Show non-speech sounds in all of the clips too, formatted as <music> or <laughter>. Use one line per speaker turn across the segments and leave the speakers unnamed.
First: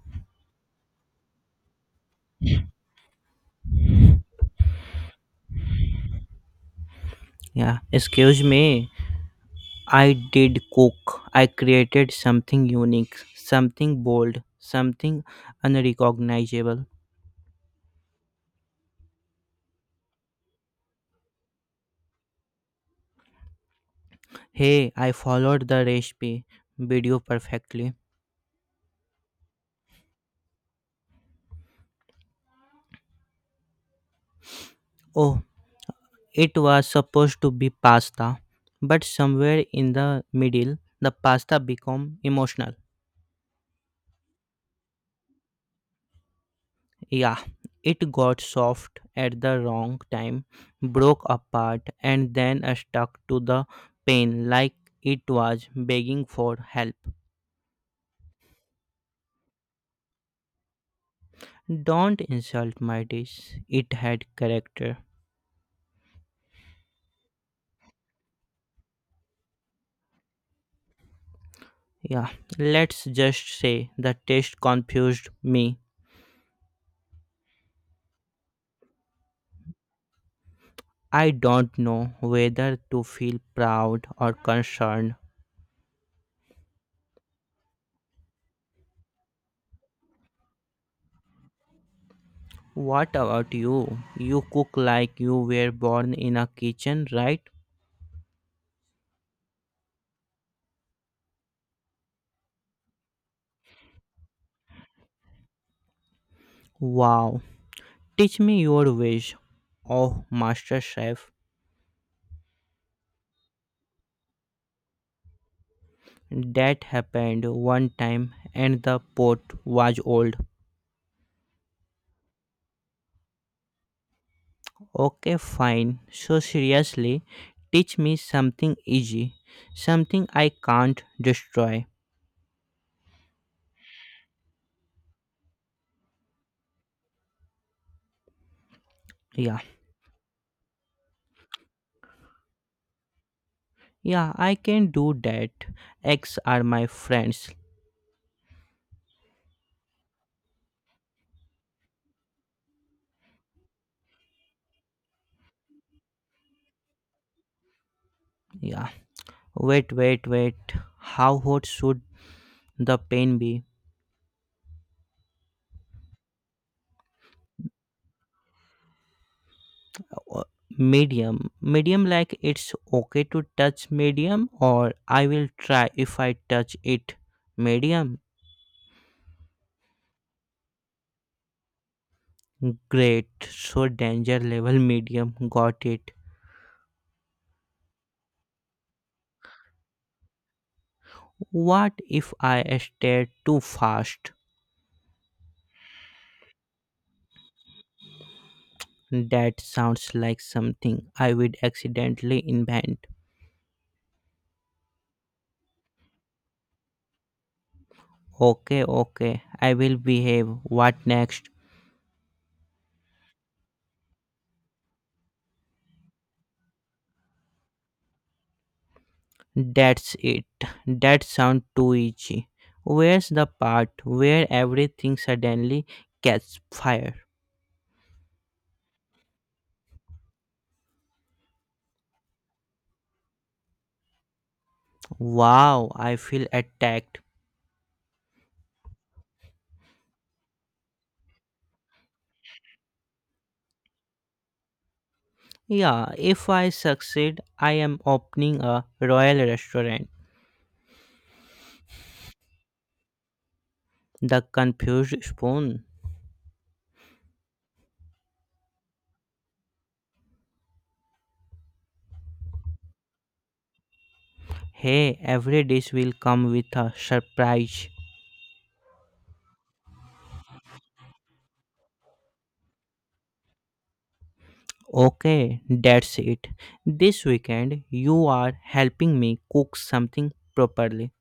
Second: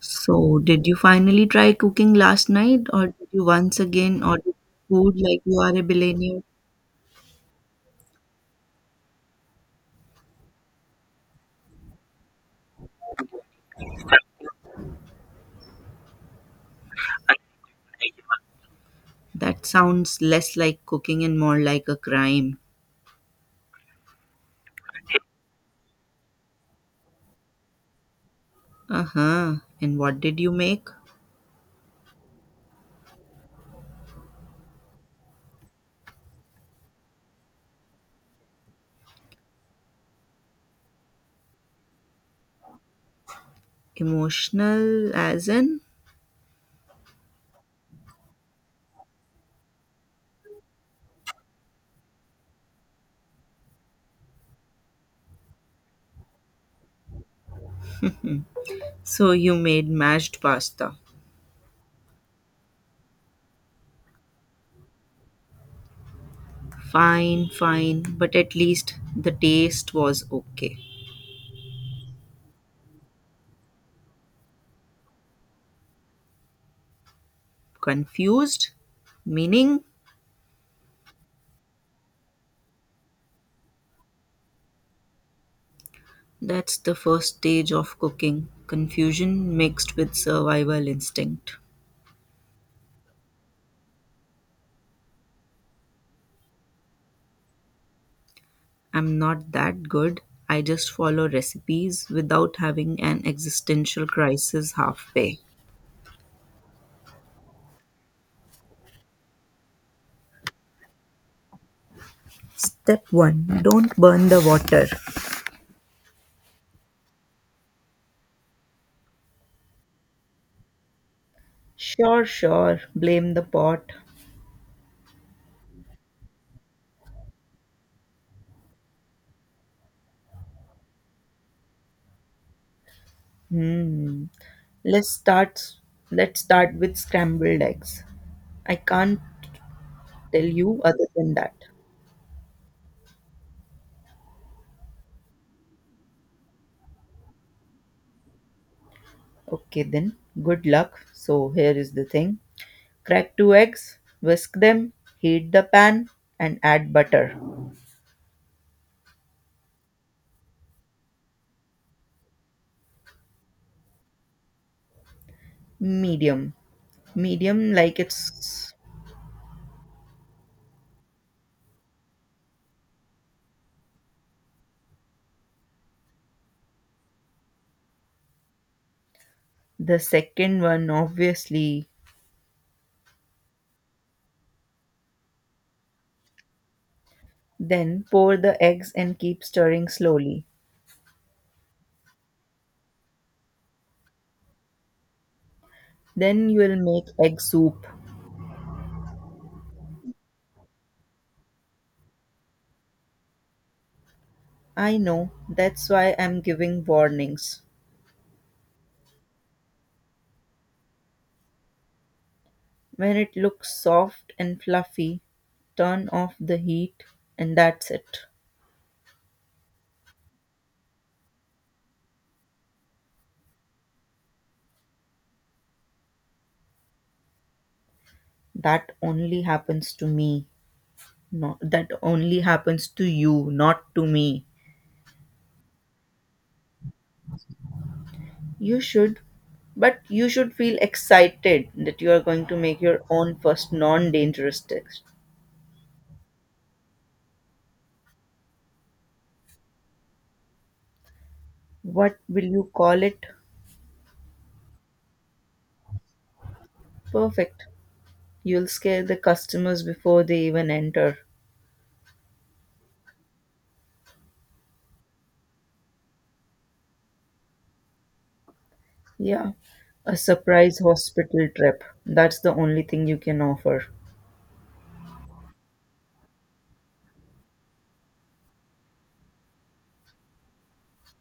So, did you finally try cooking last night, or did you once again order food like you are a billionaire?
Yeah, excuse me. I did cook. I created something unique, something bold, something unrecognizable.
That sounds less like cooking and more like a crime.
Hey, I followed the recipe video perfectly.
Uh huh. And what did you make?
Oh, it was supposed to be pasta, but somewhere in the middle, the pasta became emotional.
Emotional, as in?
Yeah, it got soft at the wrong time, broke apart, and then stuck to the pan like it was begging for help.
So, you made mashed pasta.
Don't insult my dish. It had character.
Fine, fine, but at least the taste was okay.
Yeah, let's just say the taste confused me.
Confused? Meaning?
I don't know whether to feel proud or concerned.
That's the first stage of cooking confusion mixed with survival instinct.
What about you? You cook like you were born in a kitchen, right?
I'm not that good. I just follow recipes without having an existential crisis halfway.
Wow. Teach me your ways. Oh, master chef.
Step 1. Don't burn the water.
That happened one time and the pot was old.
Sure, sure. Blame the pot.
Okay, fine. So, seriously, teach me something easy, something I can't destroy.
Hmm. Let's start let's start with scrambled eggs. I can't
Yeah,
tell you other than that.
yeah, I can do that. X are my friends.
Okay then. Good luck. So here is the thing. Crack two eggs, whisk them, heat the pan and add butter.
Yeah. Wait, wait, wait. How hot should the pain be?
Medium. Medium, like it's
Uh, Medium. Medium, like it's okay to touch medium, or I will try if I touch it. Medium.
the second one, obviously.
Great. So, danger level medium. Got it.
Then pour the eggs and keep stirring slowly.
What if I stare too fast?
Then you will make egg soup.
That sounds like something I would accidentally invent.
I know, that's why I'm giving warnings.
Okay, okay, I will behave. What next?
When it looks soft and fluffy, turn off the heat, and that's it.
That's it. That sounds too easy. Where's the part where everything suddenly gets fire?
That only happens to me. Not, that only happens to you, not to me.
Wow, I feel attacked.
You should, but you should feel excited that you are going to make your own first non dangerous test.
Yeah, if I succeed, I am opening a royal restaurant.
What will you call it?
The confused spoon.
Perfect. You'll scare the customers before they even enter.
Hey, every dish will come with a surprise.
Yeah, a surprise hospital trip. That's the only thing you can offer.
Okay, that's it. This weekend, you are helping me cook something properly.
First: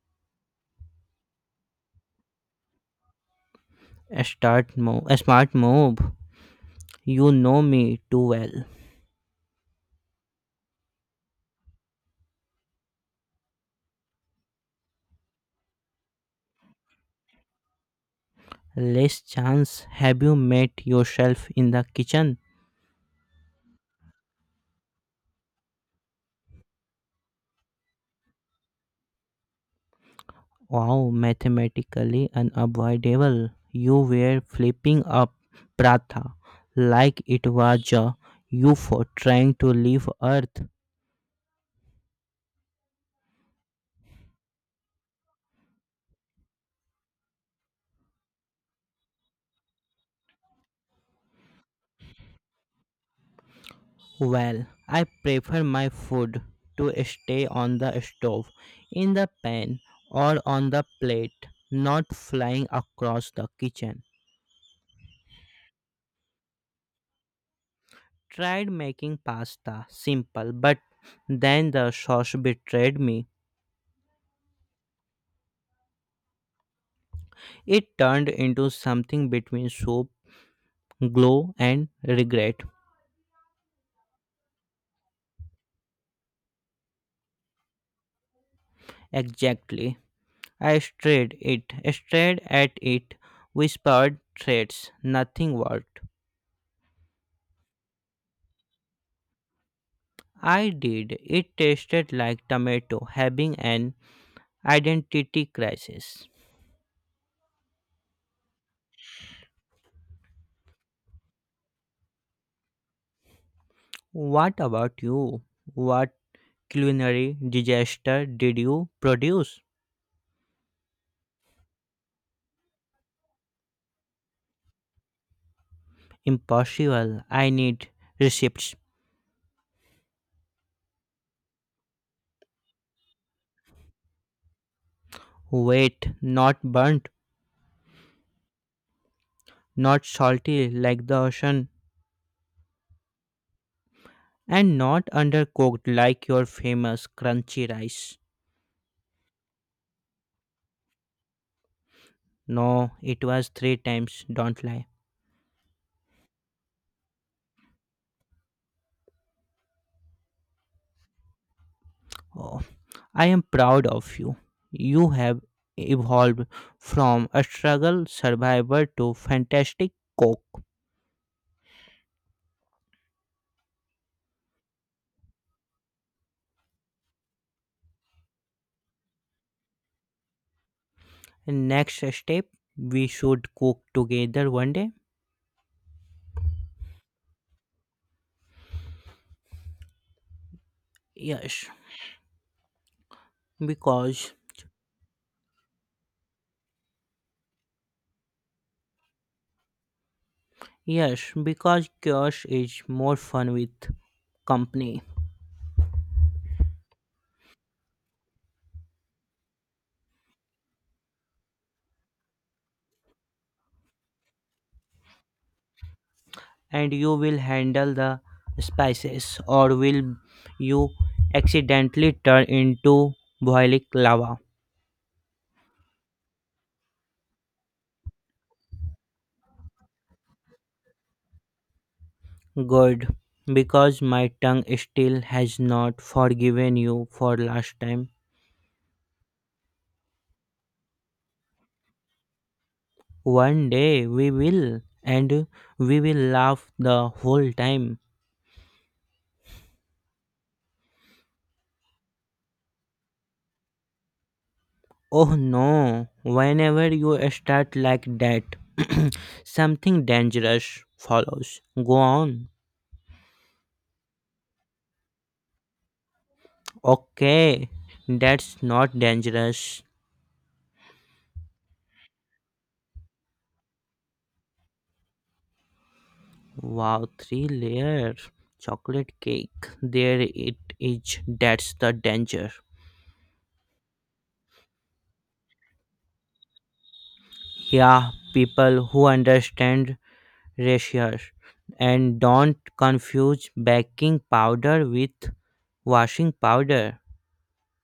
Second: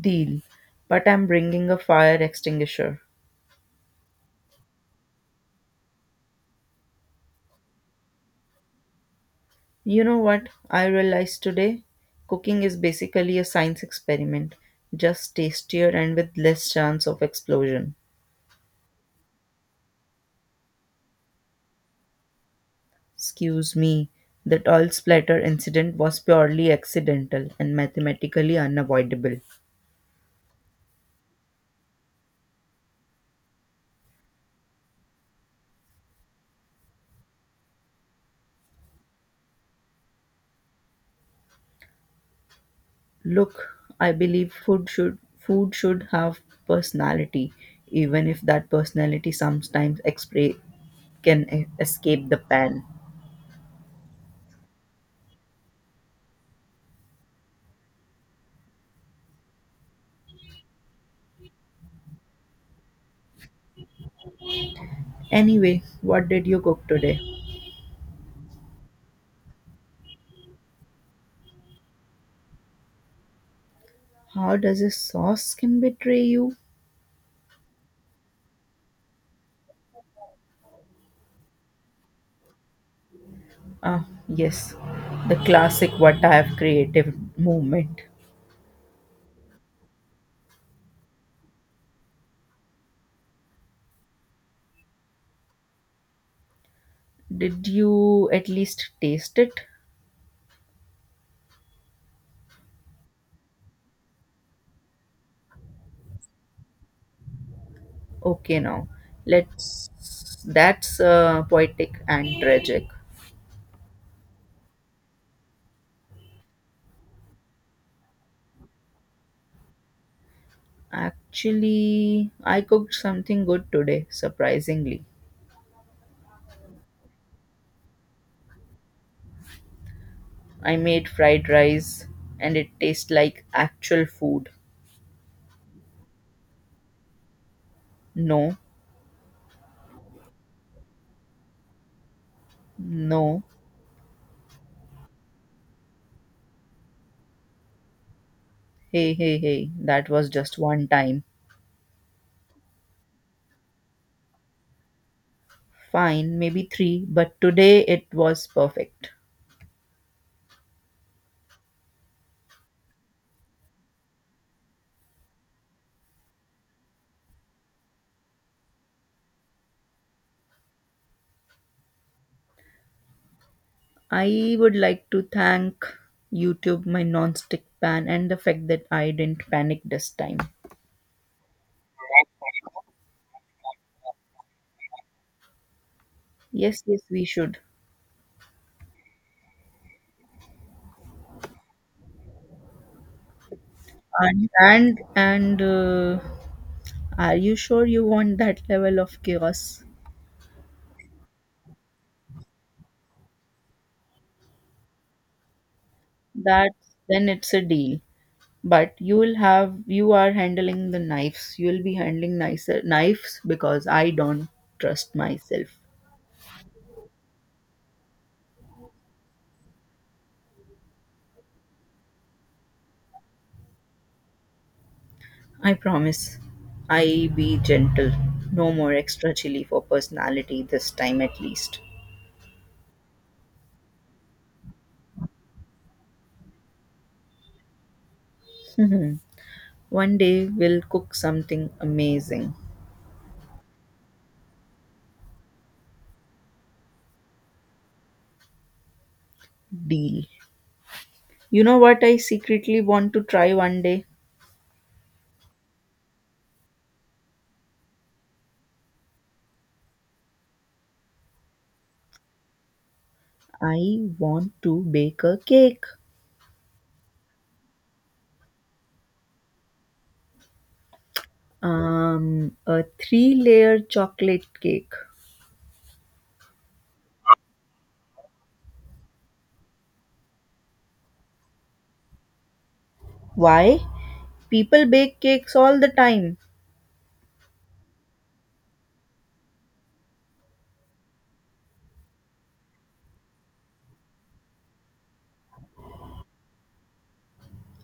Deal. But I'm bringing a fire extinguisher.
A start move, a smart move. You know me too well.
You know what I realized today? Cooking is basically a science experiment, just tastier and with less chance of explosion.
Less chance, have you met yourself in the kitchen?
Excuse me, that oil splatter incident was purely accidental and mathematically unavoidable.
Wow, mathematically unavoidable. You were flipping up pratha like it was a UFO trying to leave Earth.
Look, I believe food should have personality, even if that personality sometimes can escape the pan.
Well, I prefer my food to stay on the stove, in the pan, or on the plate, not flying across the kitchen.
Anyway, what did you cook today?
Tried making pasta simple, but then the sauce betrayed me.
How does a sauce can betray you?
It turned into something between soup, glow, and regret.
Ah, yes, the classic what I have creative movement.
Exactly. I stared it, stared at it, whispered threats. Nothing worked.
Did you at least taste it?
I did. It tasted like tomato, having an identity crisis.
Okay, now let's. That's poetic and tragic.
What about you? What culinary disaster did you produce?
Actually, I cooked something good today, surprisingly.
Impossible. I need receipts.
I made fried rice and it tastes like actual food.
Wait, not burnt,
No,
not salty like the ocean,
no.
and not undercooked like your famous crunchy rice.
Hey, hey, hey, that was just one time.
No, it was three times, don't lie.
Fine, maybe three, but today it was perfect.
Oh, I am proud of you. You have evolved from a struggle survivor to fantastic cook.
I would like to thank YouTube, my non-stick pan, and the fact that I didn't panic this time.
Next step, we should cook together one day.
Yes, yes, we should.
Yes, because
And are you sure you want that level of chaos?
yes, because chaos is more fun with company,
That then it's a deal. But you will have you are handling the knives. You will be handling nicer knives because I don't trust myself.
and you will handle the spices, or will you accidentally turn into boiling lava?
I promise. I be gentle. No more extra chili for personality this time at least. <laughs>
Good, because my tongue still has not forgiven you for last time.
Mhm. One day we'll cook something amazing.
One day we will, and we will laugh the whole time.
Deal. You know what I secretly want to try one day?
Oh no, whenever you start like that, something dangerous follows. Go on.
I want to bake a cake.
Okay, that's not dangerous.
A three layer chocolate cake.
Wow, three layer chocolate cake. There it is. That's the danger.
Why? People bake cakes all the time.
Yeah, people who understand ratio and don't confuse baking powder with washing powder.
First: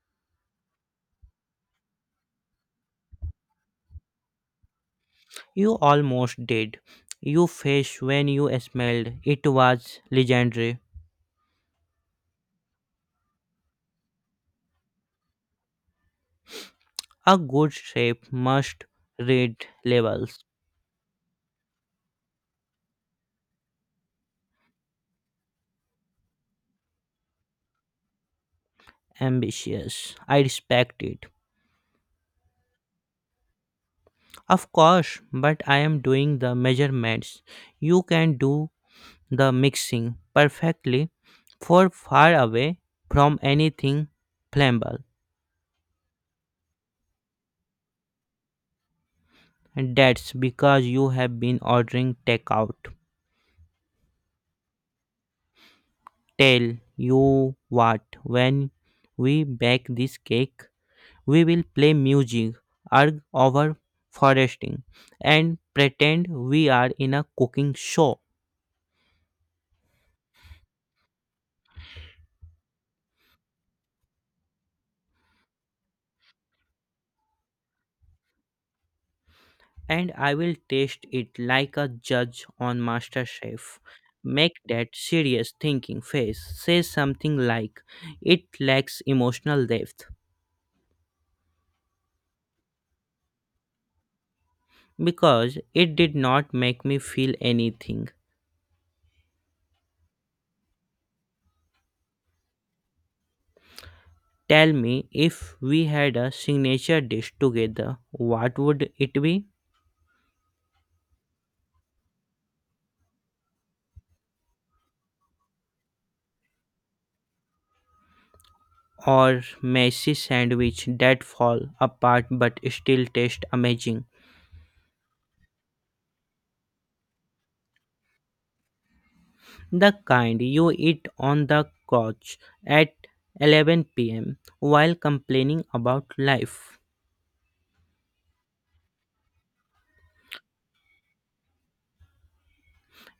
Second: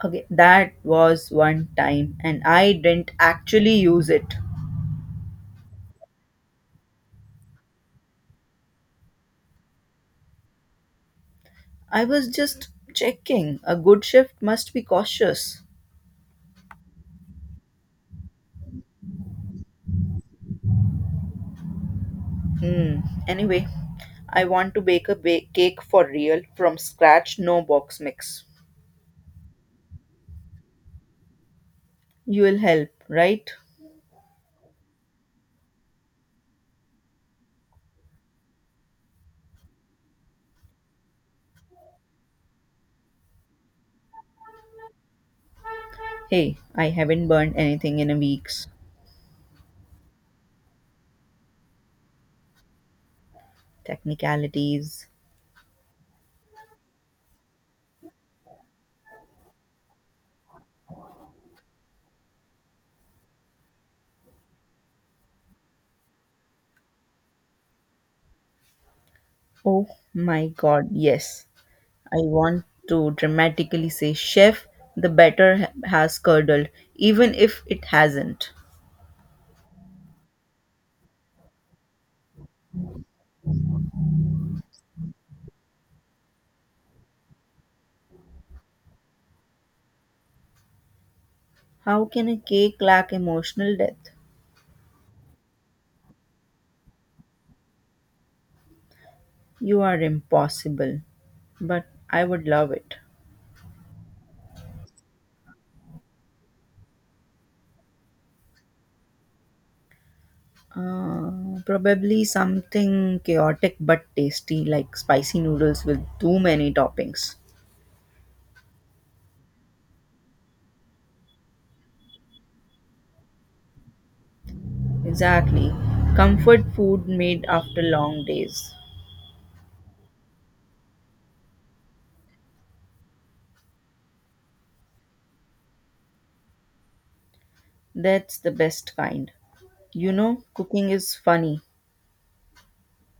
Okay, that was one time, and I didn't actually use it.
You almost did. You face when you smelled. It was legendary.
I was just checking. A good chef must be cautious.
A good chef must read labels.
Hmm. Anyway, I want to bake a cake for real from scratch, no box mix.
Ambitious. I respect it.
You will help, right?
Of course, but I am doing the measurements. You can do the mixing perfectly for far away from anything flammable.
Hey, I haven't burned anything in a week's
And that's because you have been ordering takeout.
technicalities.
Tell you what, when we bake this cake, we will play music, argue over foresting, and pretend we are in a cooking show.
Oh my god, yes. I want to dramatically say, Chef, the batter has curdled, even if it hasn't.
And I will taste it like a judge on MasterChef. Make that serious thinking face. Say something like, it lacks emotional depth
How can a cake lack emotional depth?
because it did not make me feel anything.
You are impossible, but I would love it.
Tell me, if we had a signature dish together, what would it be?
Probably something chaotic but tasty, like spicy noodles with too many toppings.
Or messy sandwich that fall apart but still taste amazing.
Exactly. Comfort food made after long days.
The kind you eat on the couch at 11 p.m. while complaining about life.
That's the best kind. You know, cooking is funny.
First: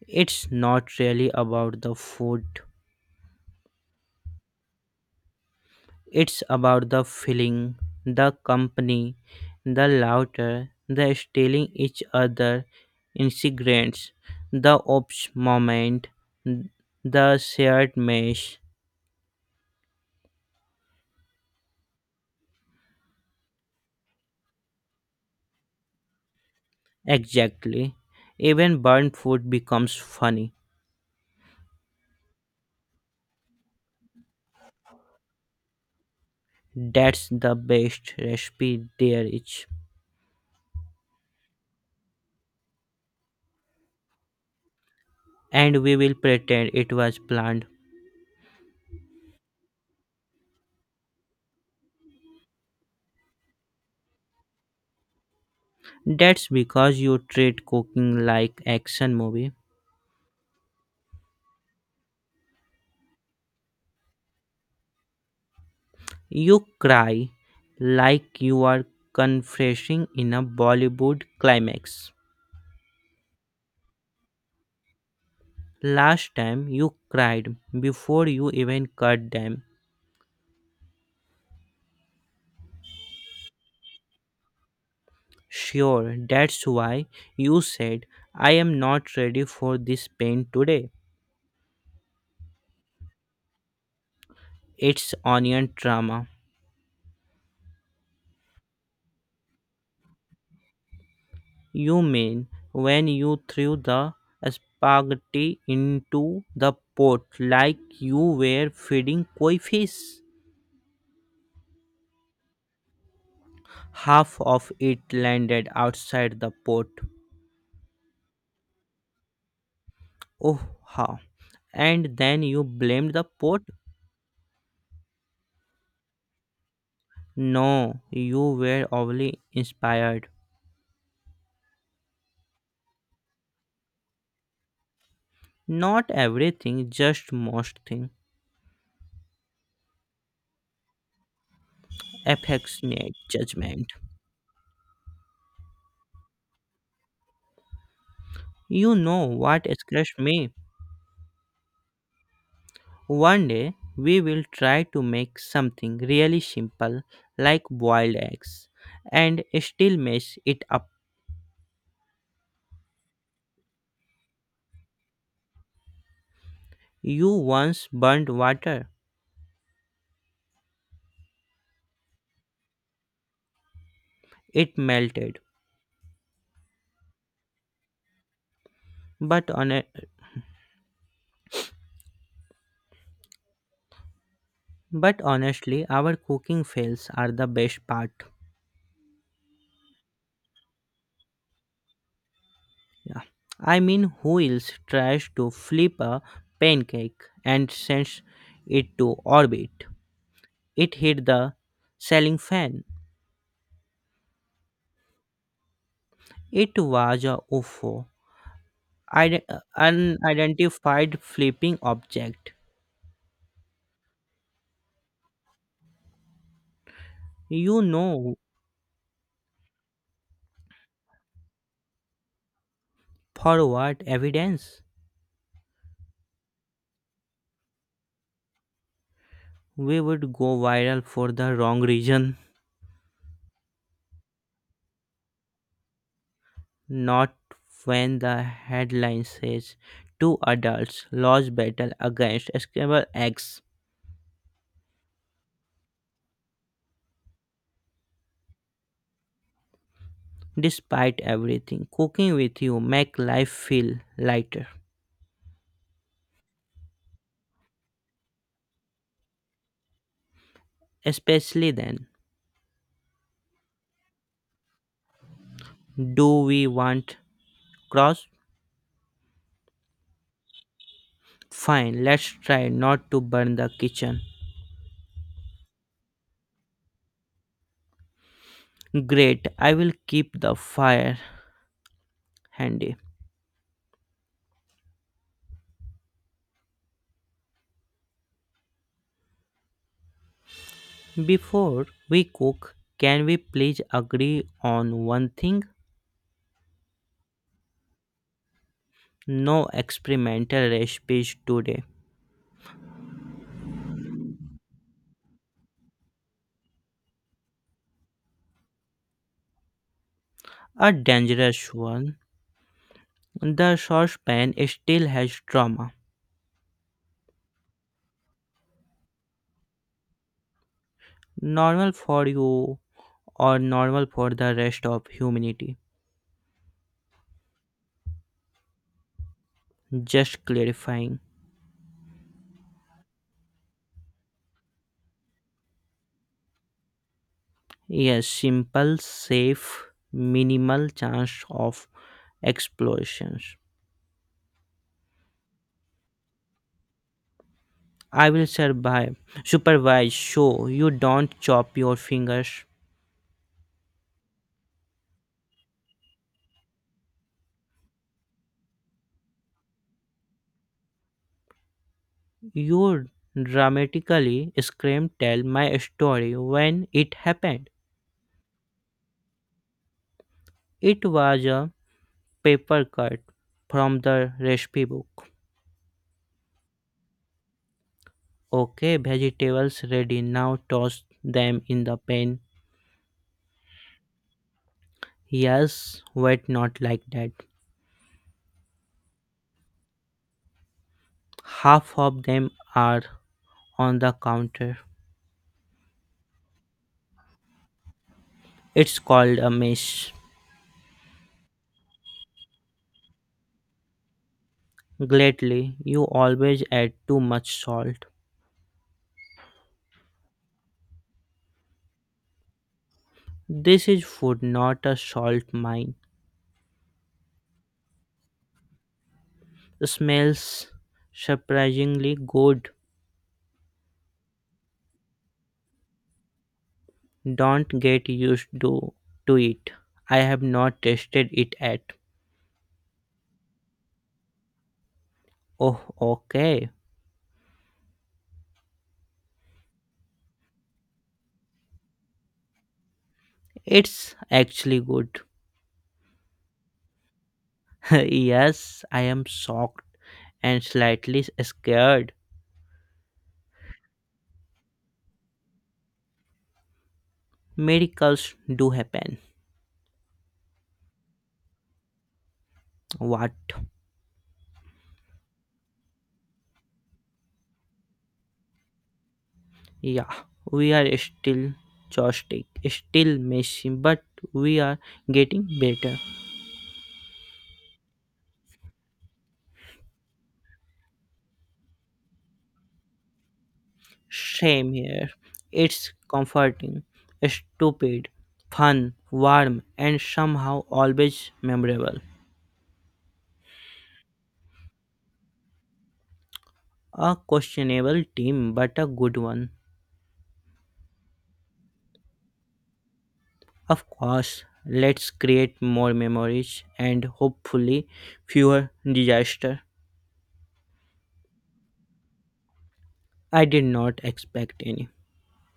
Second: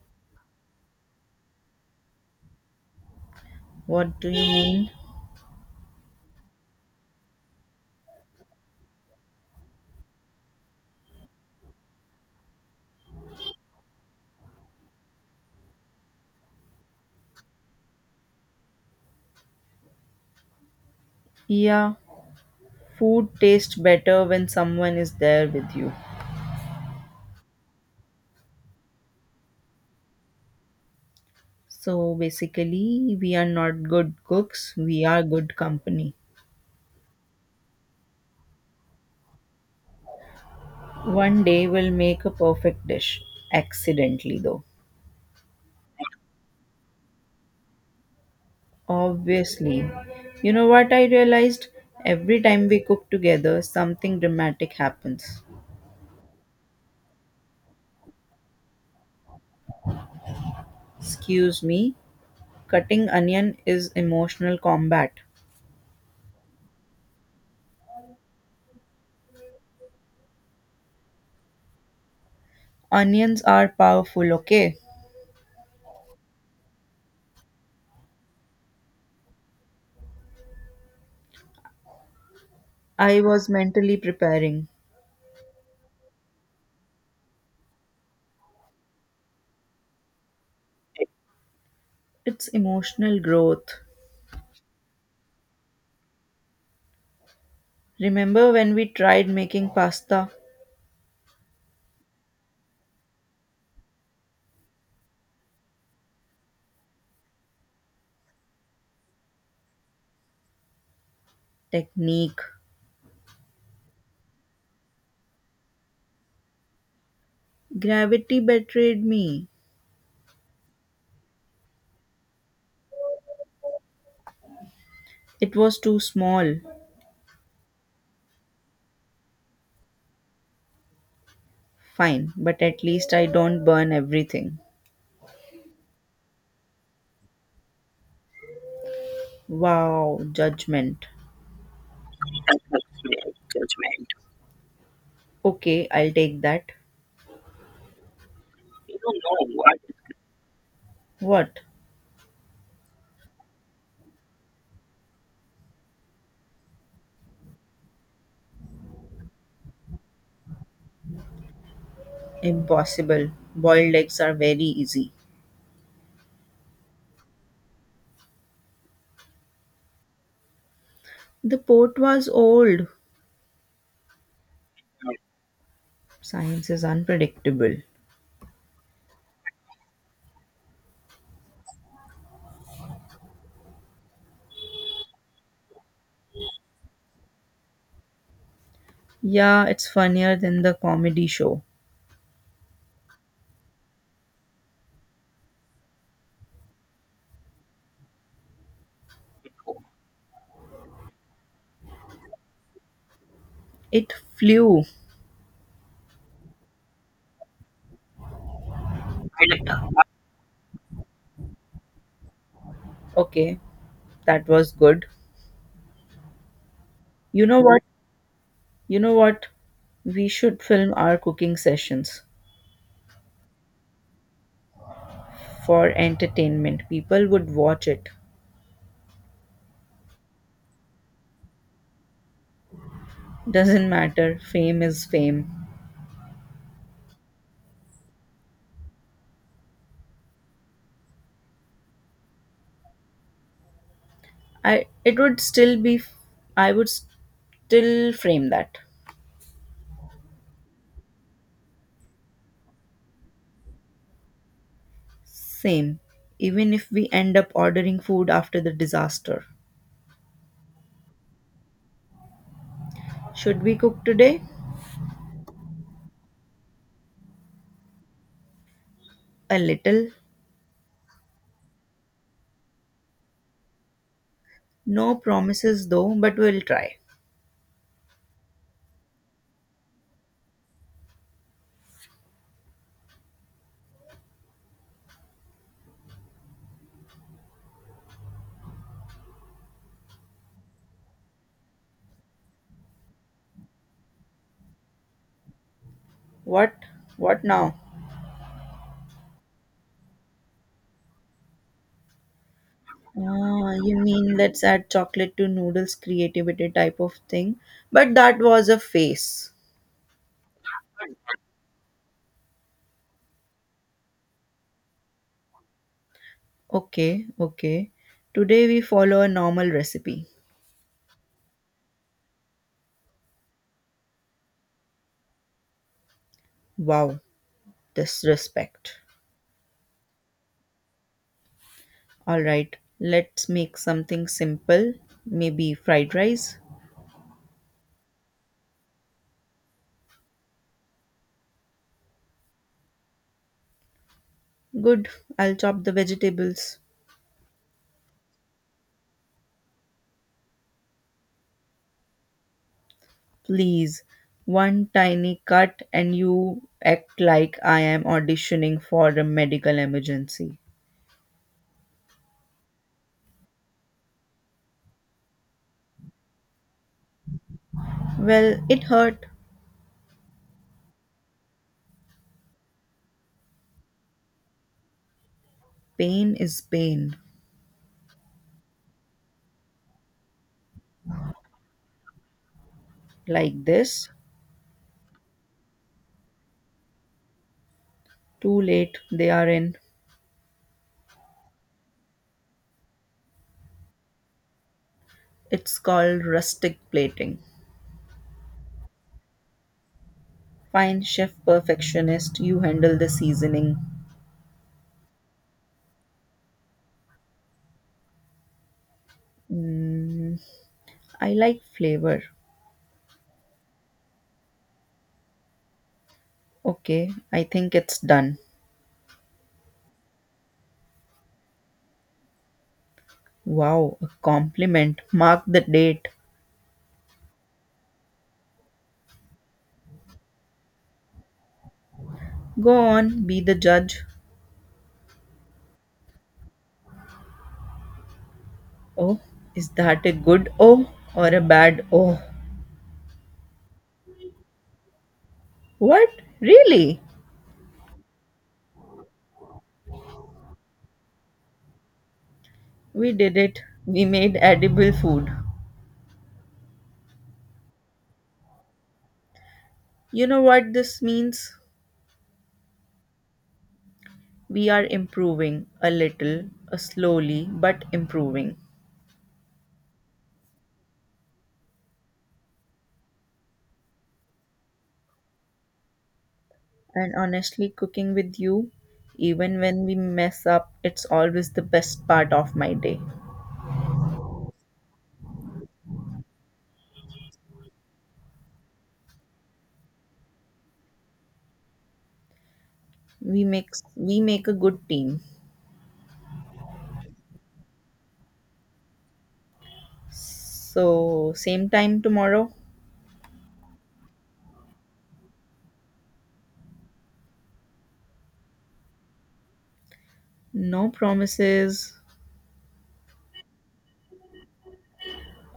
It's not really about the food.
What do you mean?
It's about the feeling, the company, the laughter, the stealing each other ingredients, the ops moment, the shared mesh.
Yeah, food tastes better when someone is there with you.
Exactly. Even burnt food becomes funny.
So basically, we are not good cooks, we are good company.
That's the best recipe there is.
One day we'll make a perfect dish, accidentally though.
And we will pretend it was planned.
Obviously. You know what I realized? Every time we cook together, something dramatic happens.
That's because you treat cooking like action movie.
Excuse me, cutting onion is emotional combat.
You cry like you are confessing in a Bollywood climax.
Onions are powerful, okay?
Last time you cried before you even cut them.
I was mentally preparing.
Sure, that's why you said, I am not ready for this pain today.
It's emotional growth.
It's onion drama.
Remember when we tried making pasta?
You mean when you threw the spaghetti into the pot like you were feeding koi fish?
Technique.
Half of it landed outside the pot.
Gravity betrayed me.
Oh, how? And then you blamed the pot?
It was too small.
No, you were overly inspired.
Fine, but at least I don't burn everything.
Not everything, just most thing.
Wow, judgment.
Affectionate judgment.
Judgment. Okay, I'll take that.
You
You don't
know
know
what
what.
scares me?
What?
One day, we will try to make something really simple like boiled eggs and still mess it up.
Impossible. Boiled eggs are very easy.
You once burned water.
The pot was old.
It melted.
Science is unpredictable.
But, on but honestly, our cooking fails are the best part.
Yeah, it's funnier than the comedy show.
Yeah. I mean, who else tries to flip a pancake and sends it to orbit? It hit the ceiling fan.
It flew.
It was a UFO, unidentified flipping object.
Okay, that was good. You know
You
what?
know,
You know what? We should film our cooking sessions
for what evidence?
for entertainment. People would watch it.
We would go viral for the wrong reason,
Doesn't matter. Fame is fame.
not when the headline says two adults lost battle against Scrabble eggs.
I it would still be I would still frame that.
Despite everything, cooking with you make life feel lighter.
Same. Even if we end up ordering food after the disaster.
Especially then.
Should we cook today?
Do we want cross?
A little.
Fine, let's try not to burn the kitchen.
No promises though, but we'll try.
Great, I will keep the fire handy. Before we cook, can we please agree on one thing?
What? What now?
No experimental recipes today.
Ah, you mean let's add chocolate to noodles creativity type of thing? But that was a phase.
A dangerous one. The saucepan still has trauma.
Okay, okay. Today we follow a normal recipe.
Normal for you, or normal for the rest of humanity?
Wow, disrespect.
Just clarifying.
All right, let's make something simple. Maybe fried rice.
Yes, simple, safe, minimal chance of explosions.
Good, I'll chop the vegetables.
I will survive. Supervise. So you don't chop your fingers.
Please, one tiny cut and you act like I am auditioning for a medical emergency.
You dramatically scream. Tell my story when it happened.
Well, it hurt.
It was a paper cut from the recipe book.
Pain is pain.
Okay, vegetables ready. Now toss them in the pan.
Like this.
Yes, wait, not like that.
Too late, they are in.
Half of them are on the counter.
It's called rustic plating.
It's called a mess.
Fine, chef perfectionist, you handle the seasoning.
Gladly, you always add too much salt.
Mm, I like flavor.
This is food, not a salt mine.
Okay, I think it's done.
Smells surprisingly good.
Wow, a compliment. Mark the date.
Don't get used to it. I have not tasted it yet.
Go on, be the judge.
Oh, okay.
Oh, is that a good oh or a bad oh?
It's actually good.
What? Really?
<laughs> Yes, I am shocked and slightly scared.
We did it. We made edible food.
Miracles do happen.
You know what this means?
What?
We are improving a little, slowly, but improving.
Yeah, we are still joystick, still messy, but we are getting better.
And honestly, cooking with you, even when we mess up, it's always the best part of my day.
Same here. It's comforting, stupid, fun, warm, and somehow always memorable.
We make we make a good team.
A questionable team, but a good one.
So, same time tomorrow.
Of course, let's create more memories and hopefully fewer disaster.
No promises.
I did not expect any.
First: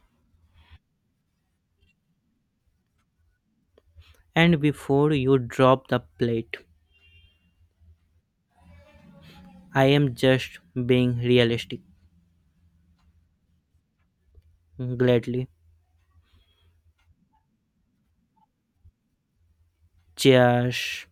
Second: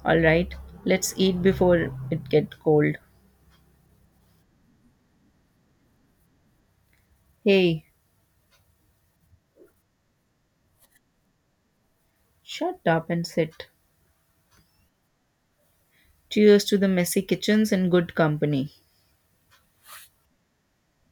All right. Let's eat before it gets cold.
And before you drop the plate,
Hey,
I am just being realistic.
shut up and sit.
Gladly.
Cheers to the messy kitchens and good company.
Cheers.